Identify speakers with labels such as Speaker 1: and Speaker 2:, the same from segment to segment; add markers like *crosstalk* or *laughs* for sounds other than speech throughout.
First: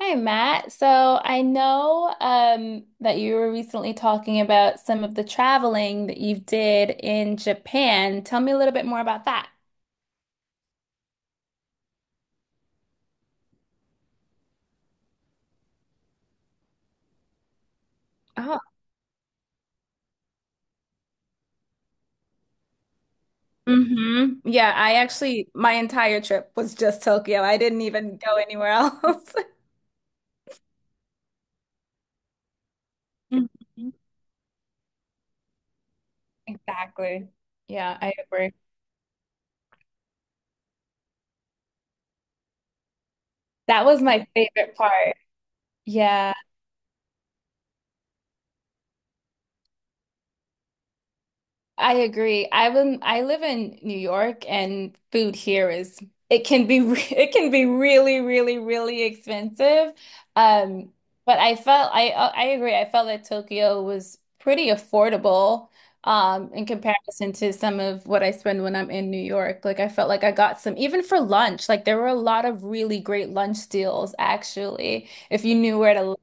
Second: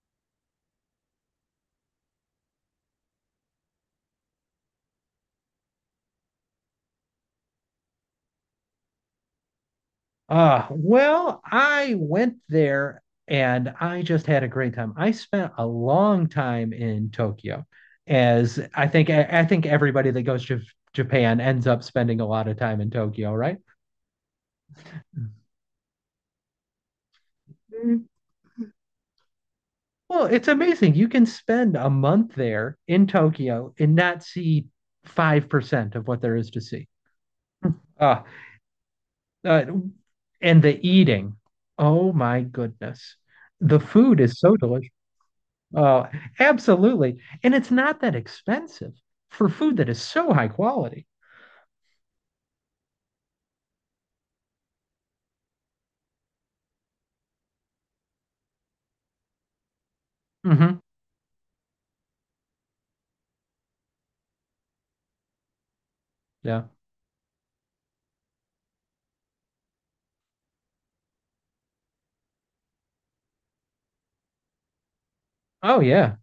Speaker 1: Hi, Matt. So I know that you were recently talking about some of the traveling that you did in Japan. Tell me a little bit more about that.
Speaker 2: I went there and I just had a great time. I spent a long time in Tokyo, as
Speaker 1: Oh,
Speaker 2: I think I think everybody that goes to Japan ends up spending a lot of time in Tokyo, right?
Speaker 1: hmm. Yeah, I actually, my entire trip was just Tokyo. I didn't
Speaker 2: Mm.
Speaker 1: even go anywhere else. *laughs*
Speaker 2: Well, it's amazing. You can spend a month there in Tokyo
Speaker 1: Mhm.
Speaker 2: and not see 5% of what there is to see.
Speaker 1: Exactly. Yeah, I
Speaker 2: Uh,
Speaker 1: agree.
Speaker 2: uh, and the eating. Oh my goodness. The
Speaker 1: That was
Speaker 2: food
Speaker 1: my
Speaker 2: is so
Speaker 1: favorite
Speaker 2: delicious.
Speaker 1: part.
Speaker 2: Oh,
Speaker 1: Yeah.
Speaker 2: absolutely. And it's not that expensive for food that is so high quality.
Speaker 1: I agree. I live in New York and food here is, it can be *laughs* it can be really, really, really expensive.
Speaker 2: Hmm
Speaker 1: Um but I felt I, I agree. I felt that Tokyo was pretty affordable, in
Speaker 2: Yeah.
Speaker 1: comparison to some of what I spend when I'm in New York. Like, I felt like I got some even for lunch. Like, there were a lot of really great lunch deals actually, if you knew
Speaker 2: Oh
Speaker 1: where to
Speaker 2: yeah.
Speaker 1: look.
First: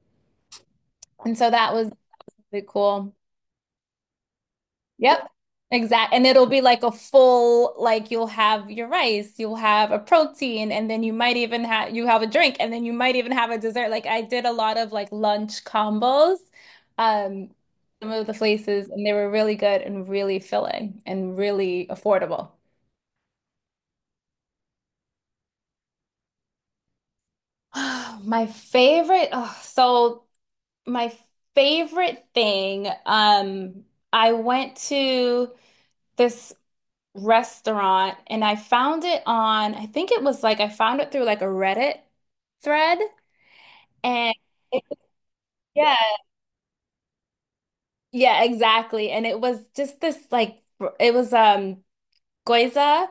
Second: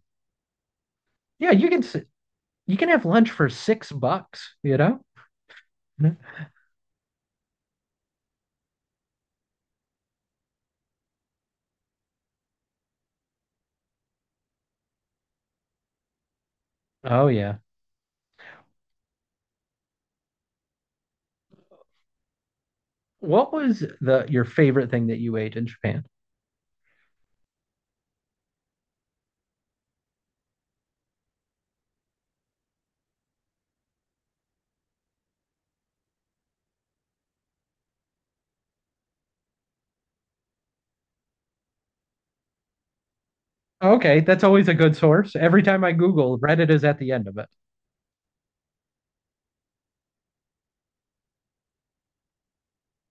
Speaker 1: And
Speaker 2: Yeah,
Speaker 1: so
Speaker 2: you
Speaker 1: that
Speaker 2: can
Speaker 1: was really
Speaker 2: you can have
Speaker 1: cool.
Speaker 2: lunch for six bucks?
Speaker 1: Yep. Exact.
Speaker 2: Mhm.
Speaker 1: And it'll be like a full, like you'll have your rice, you'll have a protein, and then you might even have, you have a drink, and then you might even have a dessert. Like I did a lot of like lunch combos,
Speaker 2: Oh
Speaker 1: um,
Speaker 2: yeah.
Speaker 1: some of the places, and they were really good and really filling and really affordable.
Speaker 2: What was the your favorite thing that you ate in Japan?
Speaker 1: *gasps* *sighs* My favorite, oh, so my favorite thing, I went to this restaurant and I found it on, I think it was like I found it through like a Reddit thread.
Speaker 2: Okay,
Speaker 1: and
Speaker 2: that's always a
Speaker 1: it-
Speaker 2: good source. Every time I
Speaker 1: yeah,
Speaker 2: Google, Reddit is at the end of it.
Speaker 1: yeah, exactly. And it was just this like it was gyoza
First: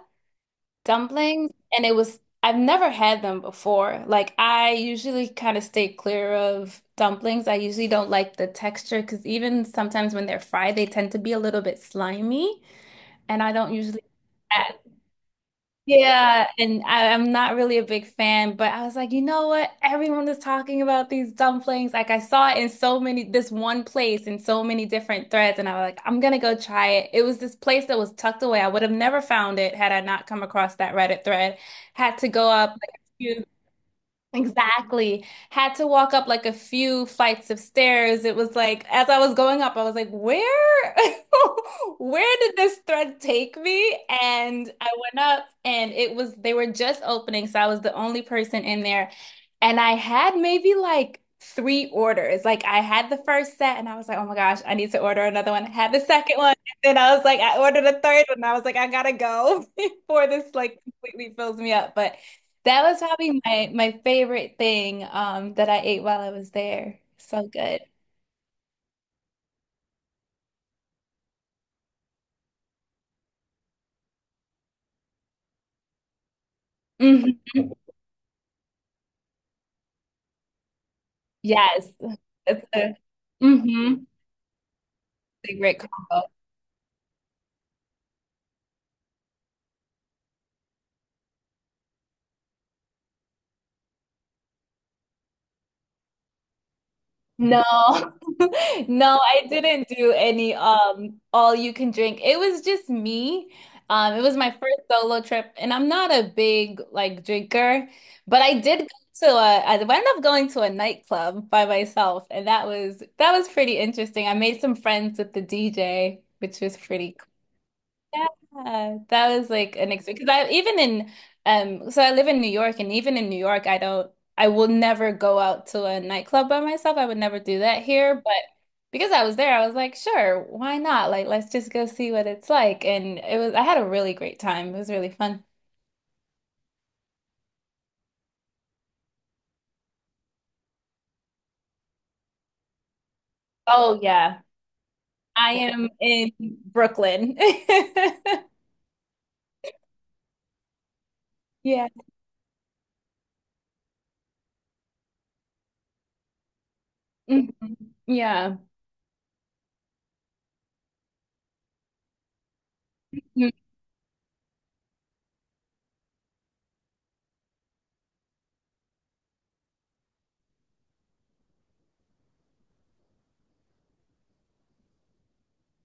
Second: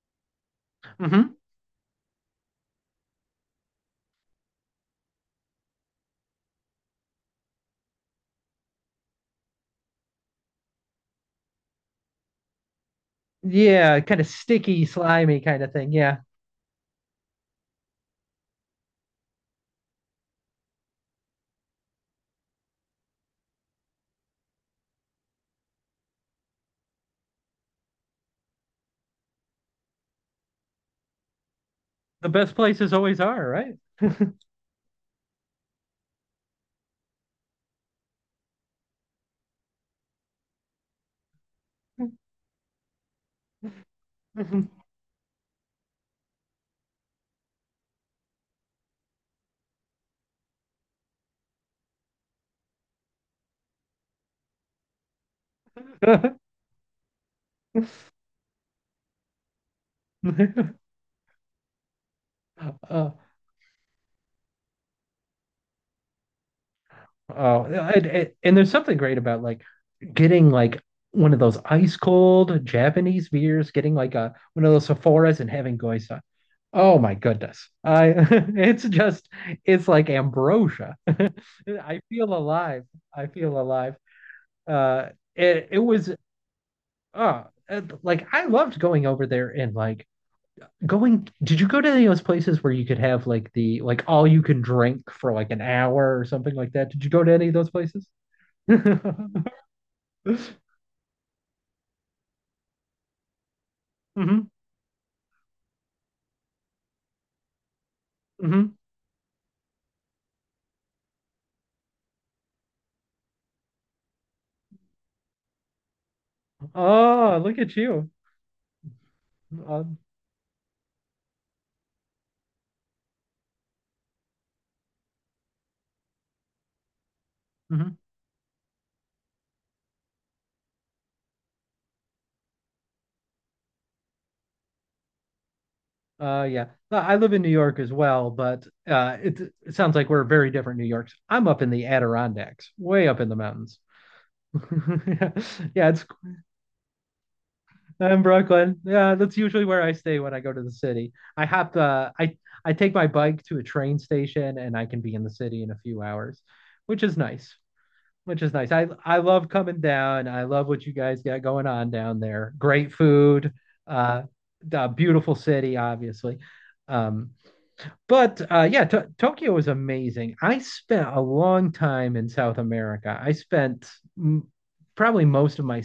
Speaker 2: Hmm
Speaker 1: dumplings, and it was, I've never had them before. Like, I usually kind of stay clear of dumplings. I usually don't like the texture because even sometimes when they're fried, they tend to be a little bit slimy and I don't
Speaker 2: Yeah,
Speaker 1: usually.
Speaker 2: kind of sticky, slimy kind of thing. Yeah.
Speaker 1: Yeah, and I'm not really a big fan, but I was like, you know what? Everyone is talking about these dumplings. Like I saw it in so many, this one place in so many different threads, and I was like, I'm gonna go try it. It was this place that was tucked away. I would have never found it had I not come across that Reddit thread. Had
Speaker 2: The
Speaker 1: to go
Speaker 2: best
Speaker 1: up like
Speaker 2: places
Speaker 1: a
Speaker 2: always
Speaker 1: few.
Speaker 2: are, right?
Speaker 1: Exactly. Had to walk up like a few flights of stairs. It was like, as I was going up, I was like, where, *laughs* where did this thread take me? And I went up and it was, they were just opening. So I was the only person in there. And I had maybe like three orders. Like I had the first set and I was like, oh my gosh, I need to order another one. I had the second
Speaker 2: *laughs*
Speaker 1: one. And then I was like, I ordered a third one. I was like, I gotta go *laughs* before this like
Speaker 2: *laughs*
Speaker 1: completely fills me up. But that was
Speaker 2: Uh,
Speaker 1: probably my favorite thing that I ate while I was there. So
Speaker 2: oh,
Speaker 1: good.
Speaker 2: and there's something great about like getting like one of those ice cold Japanese beers, getting like a one of those Sephoras and having goisa. Oh my goodness.
Speaker 1: Hmm.
Speaker 2: I *laughs* it's just it's like ambrosia.
Speaker 1: Yes.
Speaker 2: I feel
Speaker 1: It's
Speaker 2: alive.
Speaker 1: a,
Speaker 2: I feel alive.
Speaker 1: mhm,
Speaker 2: Uh
Speaker 1: a
Speaker 2: it
Speaker 1: great
Speaker 2: was
Speaker 1: combo.
Speaker 2: uh like I loved going over there, and like going did you go to any of those places where you could have like the like all you can drink for like an hour or something like that? Did you go to any of
Speaker 1: No,
Speaker 2: those places?
Speaker 1: *laughs* no, I didn't do any
Speaker 2: *laughs*
Speaker 1: all you can drink. It was just me. It was
Speaker 2: Mm-hmm.
Speaker 1: my first solo trip, and I'm not a big like drinker, but I
Speaker 2: Mm-hmm.
Speaker 1: did go to a, I ended up going to a nightclub by myself, and that was pretty interesting. I made some friends with the DJ, which was pretty,
Speaker 2: Oh, look at you.
Speaker 1: yeah, that was like an
Speaker 2: Um,
Speaker 1: experience. Because I even in, so I live in New York, and even in New York, I don't, I will never go out to a nightclub by myself. I would never do that
Speaker 2: mhm.
Speaker 1: here, but because I was there, I was like, sure, why not? Like, let's just go see what it's like. And it was, I had a really great time. It was really fun.
Speaker 2: Yeah. No, I live in New York as well, but it sounds like we're very different New Yorks. I'm up in the Adirondacks, way up in the mountains. *laughs*
Speaker 1: Oh yeah,
Speaker 2: Yeah,
Speaker 1: I
Speaker 2: yeah,
Speaker 1: am
Speaker 2: it's
Speaker 1: in Brooklyn.
Speaker 2: I'm
Speaker 1: *laughs*
Speaker 2: Brooklyn. Yeah, that's usually where I stay when I go to the city. I hop
Speaker 1: Yeah.
Speaker 2: I take my bike to a train station and I can be in the city in a few hours, which is
Speaker 1: Mhm.
Speaker 2: nice. Which is
Speaker 1: Yeah.
Speaker 2: nice. I love coming down. I love what you guys got going on down there. Great
Speaker 1: Mm.
Speaker 2: food, uh, the beautiful city, obviously. Um, but yeah, Tokyo is amazing. I spent a long time in South America. I spent m- probably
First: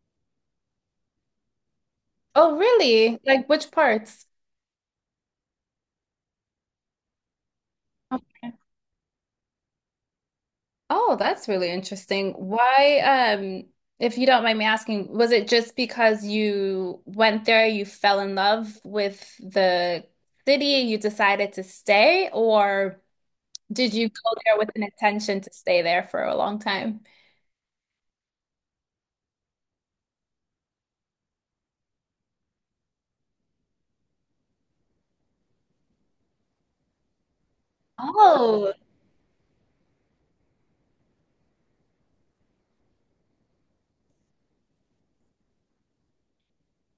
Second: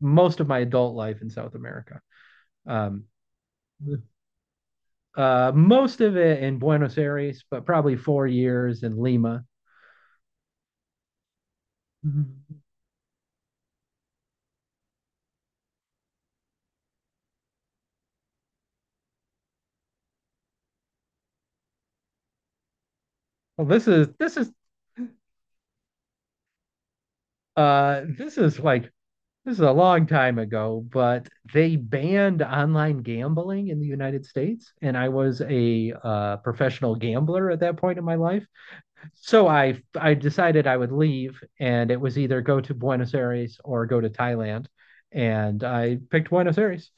Speaker 2: most of my adult life in South America.
Speaker 1: Oh,
Speaker 2: Um,
Speaker 1: really? Like which parts?
Speaker 2: most of it in Buenos Aires, but probably 4 years in Lima.
Speaker 1: Oh, that's really interesting. Why, if you don't mind me asking, was it just because you went there, you fell in love with the city, you decided to stay, or
Speaker 2: Well, this
Speaker 1: did
Speaker 2: is
Speaker 1: you go
Speaker 2: this is
Speaker 1: there with an intention to stay there for a long time?
Speaker 2: this is like this is a long time ago, but they banned online gambling in the United States, and I was a professional gambler at that point in my life.
Speaker 1: Oh,
Speaker 2: So I decided I would leave, and it was either go to Buenos Aires or go to Thailand, and I picked Buenos Aires,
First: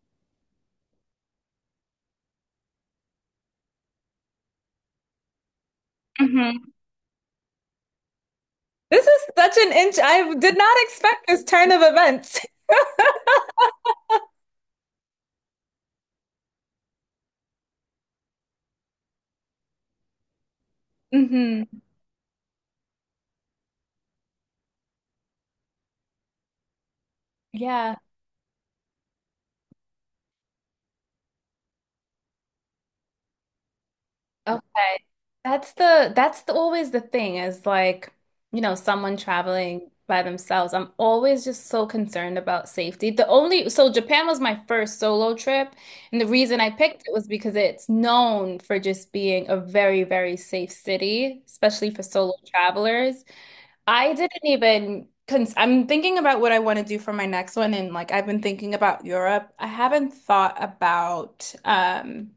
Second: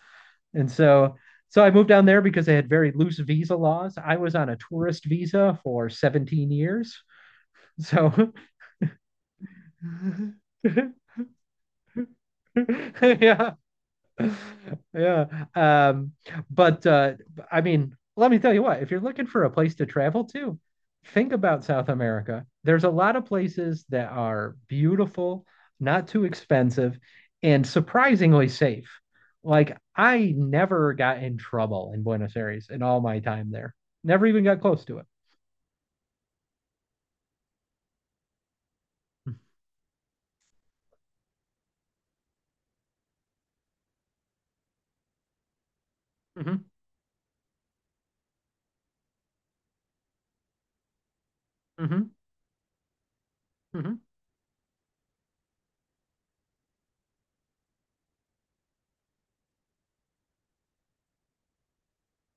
Speaker 2: and so. So I moved down there because they had very loose visa laws. I was on a tourist visa for 17
Speaker 1: mhm.
Speaker 2: years. So
Speaker 1: This is such an inch. I did not
Speaker 2: *laughs*
Speaker 1: expect this turn of events.
Speaker 2: *laughs* yeah, *laughs* yeah. Um, but I mean, let me tell you what, if you're looking for a place to travel to,
Speaker 1: *laughs*
Speaker 2: think
Speaker 1: Hmm.
Speaker 2: about South America. There's a lot of places that are beautiful, not too expensive, and
Speaker 1: Yeah.
Speaker 2: surprisingly safe. Like, I never got in trouble in Buenos Aires in all my time there. Never even got close to
Speaker 1: Okay.
Speaker 2: it.
Speaker 1: That's the, always the thing is like, you know, someone traveling by themselves. I'm always just so concerned about safety. The only, so Japan was my first solo trip, and the reason I
Speaker 2: Hmm
Speaker 1: picked it was because it's known for just being a very, very safe city, especially
Speaker 2: hmm
Speaker 1: for solo travelers. I didn't even cons, I'm thinking about what I want to do for my next one, and like I've been thinking about Europe. I haven't thought about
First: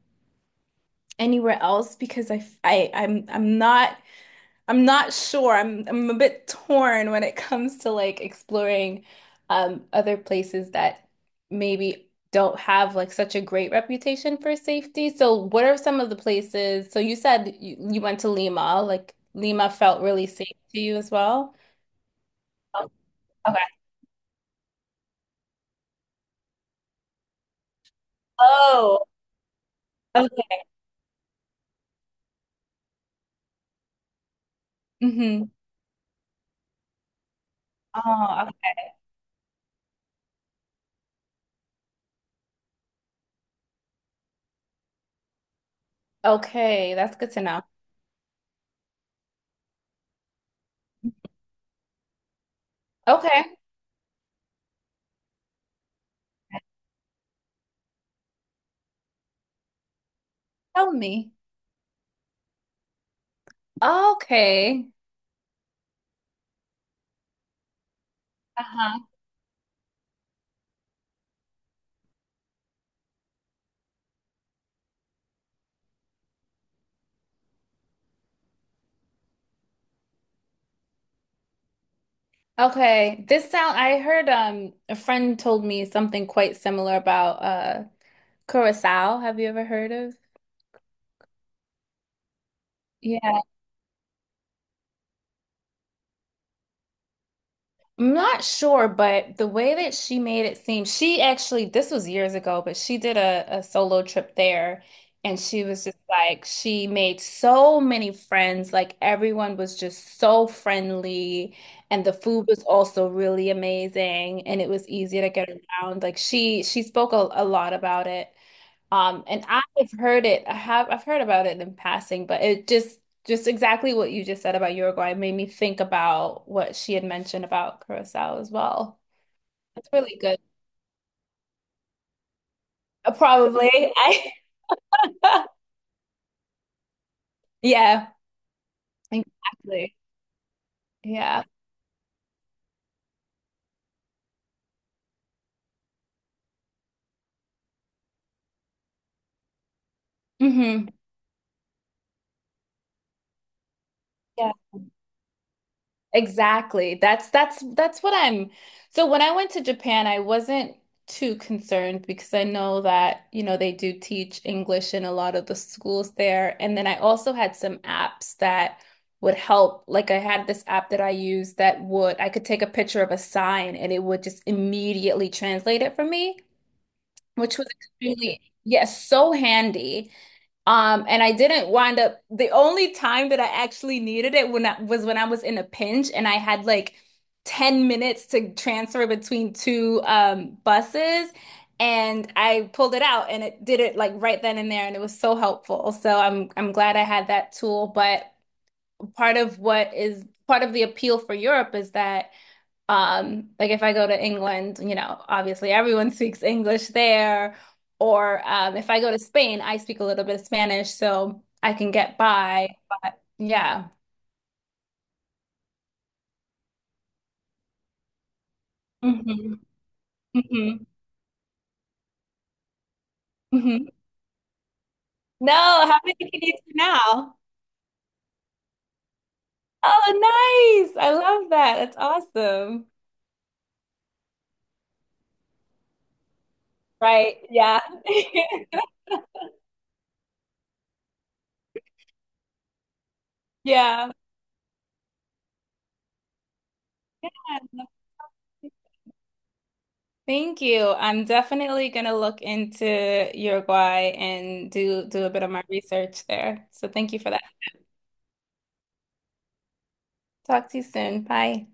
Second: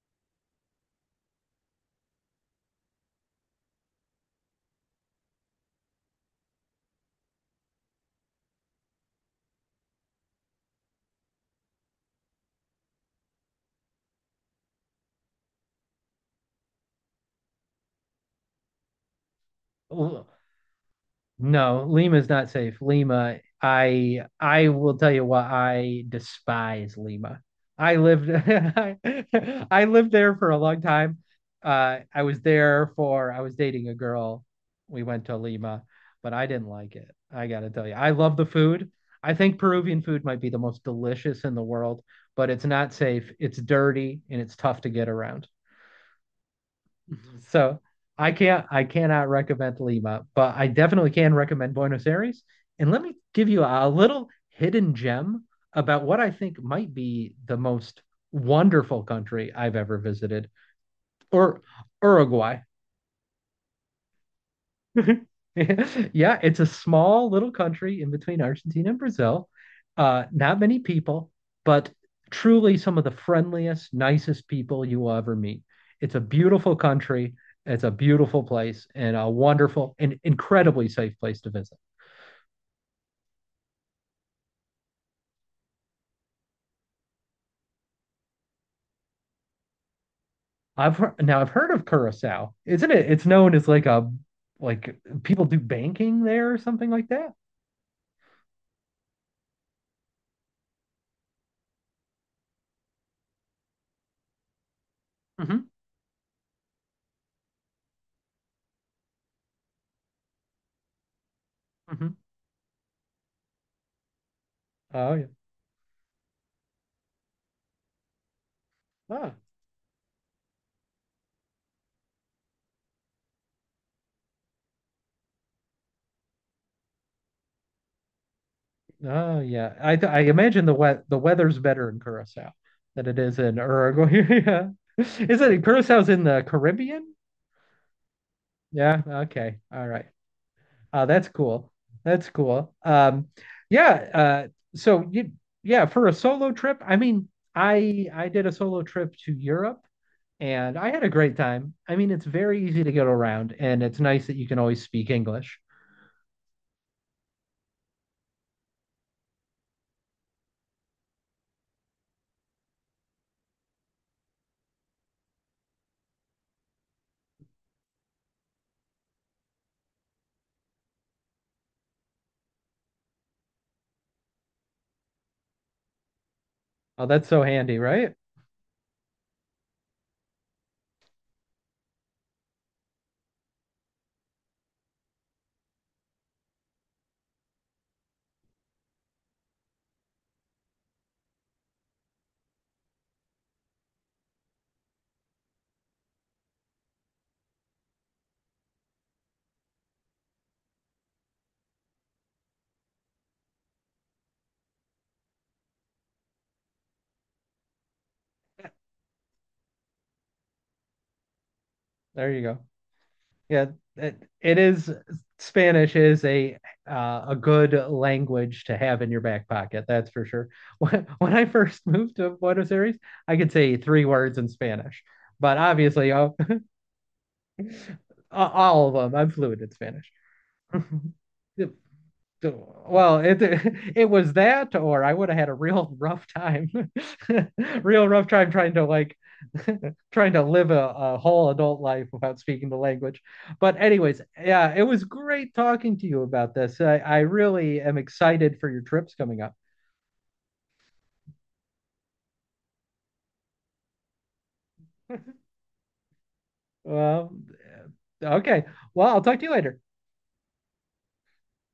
Speaker 1: anywhere else because I am I, f- I I'm not sure. I'm a bit torn when it comes to like exploring other places that maybe don't have like such a great reputation for safety. So what are some of the places? So you said you went to Lima, like Lima felt really
Speaker 2: hmm
Speaker 1: safe to you as well.
Speaker 2: No, Lima is not safe.
Speaker 1: Oh.
Speaker 2: Lima,
Speaker 1: Okay.
Speaker 2: I will tell you why I despise Lima. I lived
Speaker 1: Oh,
Speaker 2: *laughs* I lived there for a
Speaker 1: okay.
Speaker 2: long time. I was there for I was dating a girl. We went to
Speaker 1: Mm-hmm.
Speaker 2: Lima, but I didn't like it. I gotta tell you, I love
Speaker 1: Oh,
Speaker 2: the
Speaker 1: okay.
Speaker 2: food. I think Peruvian food might be the most delicious in the world, but it's not safe. It's dirty and it's tough to get around.
Speaker 1: Okay, that's good to know.
Speaker 2: So I cannot recommend Lima, but I definitely can recommend Buenos Aires. And let me give
Speaker 1: Okay,
Speaker 2: you a little hidden gem about what I think might be the most wonderful country I've ever visited,
Speaker 1: tell me.
Speaker 2: or Uruguay.
Speaker 1: Okay.
Speaker 2: *laughs* Yeah, it's a small little country in between Argentina and
Speaker 1: Uh-huh.
Speaker 2: Brazil. Not many people, but truly some of the friendliest, nicest people you will ever meet. It's a beautiful country. It's a beautiful place and a wonderful and incredibly safe place to visit.
Speaker 1: Okay, this sound, I heard a friend told me something quite similar about Curacao. Have you ever heard of?
Speaker 2: Now I've heard of Curacao, isn't it? It's
Speaker 1: Yeah,
Speaker 2: known as like a like people do banking there or something like that.
Speaker 1: I'm not sure, but the way that she made it seem, she actually, this was years ago, but she did a solo trip there and she
Speaker 2: Hmm
Speaker 1: was just like, she made so many friends, like everyone was just so friendly and the
Speaker 2: hmm
Speaker 1: food was also really amazing and it was
Speaker 2: Oh
Speaker 1: easy
Speaker 2: yeah.
Speaker 1: to get around. Like she spoke a lot about it.
Speaker 2: Ah.
Speaker 1: And I've heard it. I have, I've heard about it in passing, but it just exactly what you just said about Uruguay made me think about what she had mentioned about Curacao as well.
Speaker 2: Oh yeah,
Speaker 1: That's really
Speaker 2: I
Speaker 1: good.
Speaker 2: imagine the weather's better in Curacao than it is in
Speaker 1: Probably. *laughs*
Speaker 2: Uruguay.
Speaker 1: I,
Speaker 2: *laughs* Yeah, is
Speaker 1: *laughs*
Speaker 2: it Curacao's in the Caribbean?
Speaker 1: yeah,
Speaker 2: Yeah. Okay. All
Speaker 1: exactly.
Speaker 2: right. That's
Speaker 1: Yeah.
Speaker 2: cool. That's cool. Yeah. So you yeah, for a solo trip. I mean, I did a solo trip to Europe and
Speaker 1: Hmm.
Speaker 2: I had a great time. I mean, it's very easy to get around, and it's nice that you can always speak English.
Speaker 1: Exactly. That's what I'm. So when I went to Japan, I wasn't too concerned because I know that, you know, they do teach English in a lot of the schools there. And then I also had some apps that would help. Like I had this app that I used that would, I could take a picture of a sign and it would just immediately translate it for me,
Speaker 2: Oh, that's so
Speaker 1: which was
Speaker 2: handy, right?
Speaker 1: extremely, yes, so handy. And I didn't wind up, the only time that I actually needed it, when I was in a pinch and I had like 10 minutes to transfer between two buses and I pulled it out and it did it like right then and there and it was so helpful. So I'm glad I had that tool, but part of what is, part of the appeal for Europe is that like if I go to England, you know, obviously everyone *laughs* speaks English there. Or if I go to Spain, I speak a little bit of Spanish, so I can get
Speaker 2: There you go.
Speaker 1: by. But
Speaker 2: Yeah,
Speaker 1: yeah.
Speaker 2: it is Spanish is a good language to have in your back
Speaker 1: Hmm.
Speaker 2: pocket. That's for sure. *laughs*
Speaker 1: Hmm.
Speaker 2: When I first moved to Buenos Aires, I could say
Speaker 1: Hmm.
Speaker 2: 3 words in Spanish,
Speaker 1: No,
Speaker 2: but
Speaker 1: how
Speaker 2: obviously
Speaker 1: many can you do now?
Speaker 2: all of them, I'm fluent in Spanish. *laughs*
Speaker 1: Oh, nice. I love that. That's awesome.
Speaker 2: Well, it was that, or I would have had a real rough time, *laughs*
Speaker 1: Right. Yeah.
Speaker 2: real rough time trying
Speaker 1: *laughs*
Speaker 2: to like *laughs* trying to live a whole adult life without speaking the language. But
Speaker 1: Yeah.
Speaker 2: anyways, yeah, it was great talking to you about this. I really am excited for your trips coming up.
Speaker 1: Thank you. I'm definitely gonna look into Uruguay and do a bit of my research there. So thank you for
Speaker 2: Well,
Speaker 1: that.
Speaker 2: okay. Well, I'll talk to you later.
Speaker 1: Talk to you soon. Bye.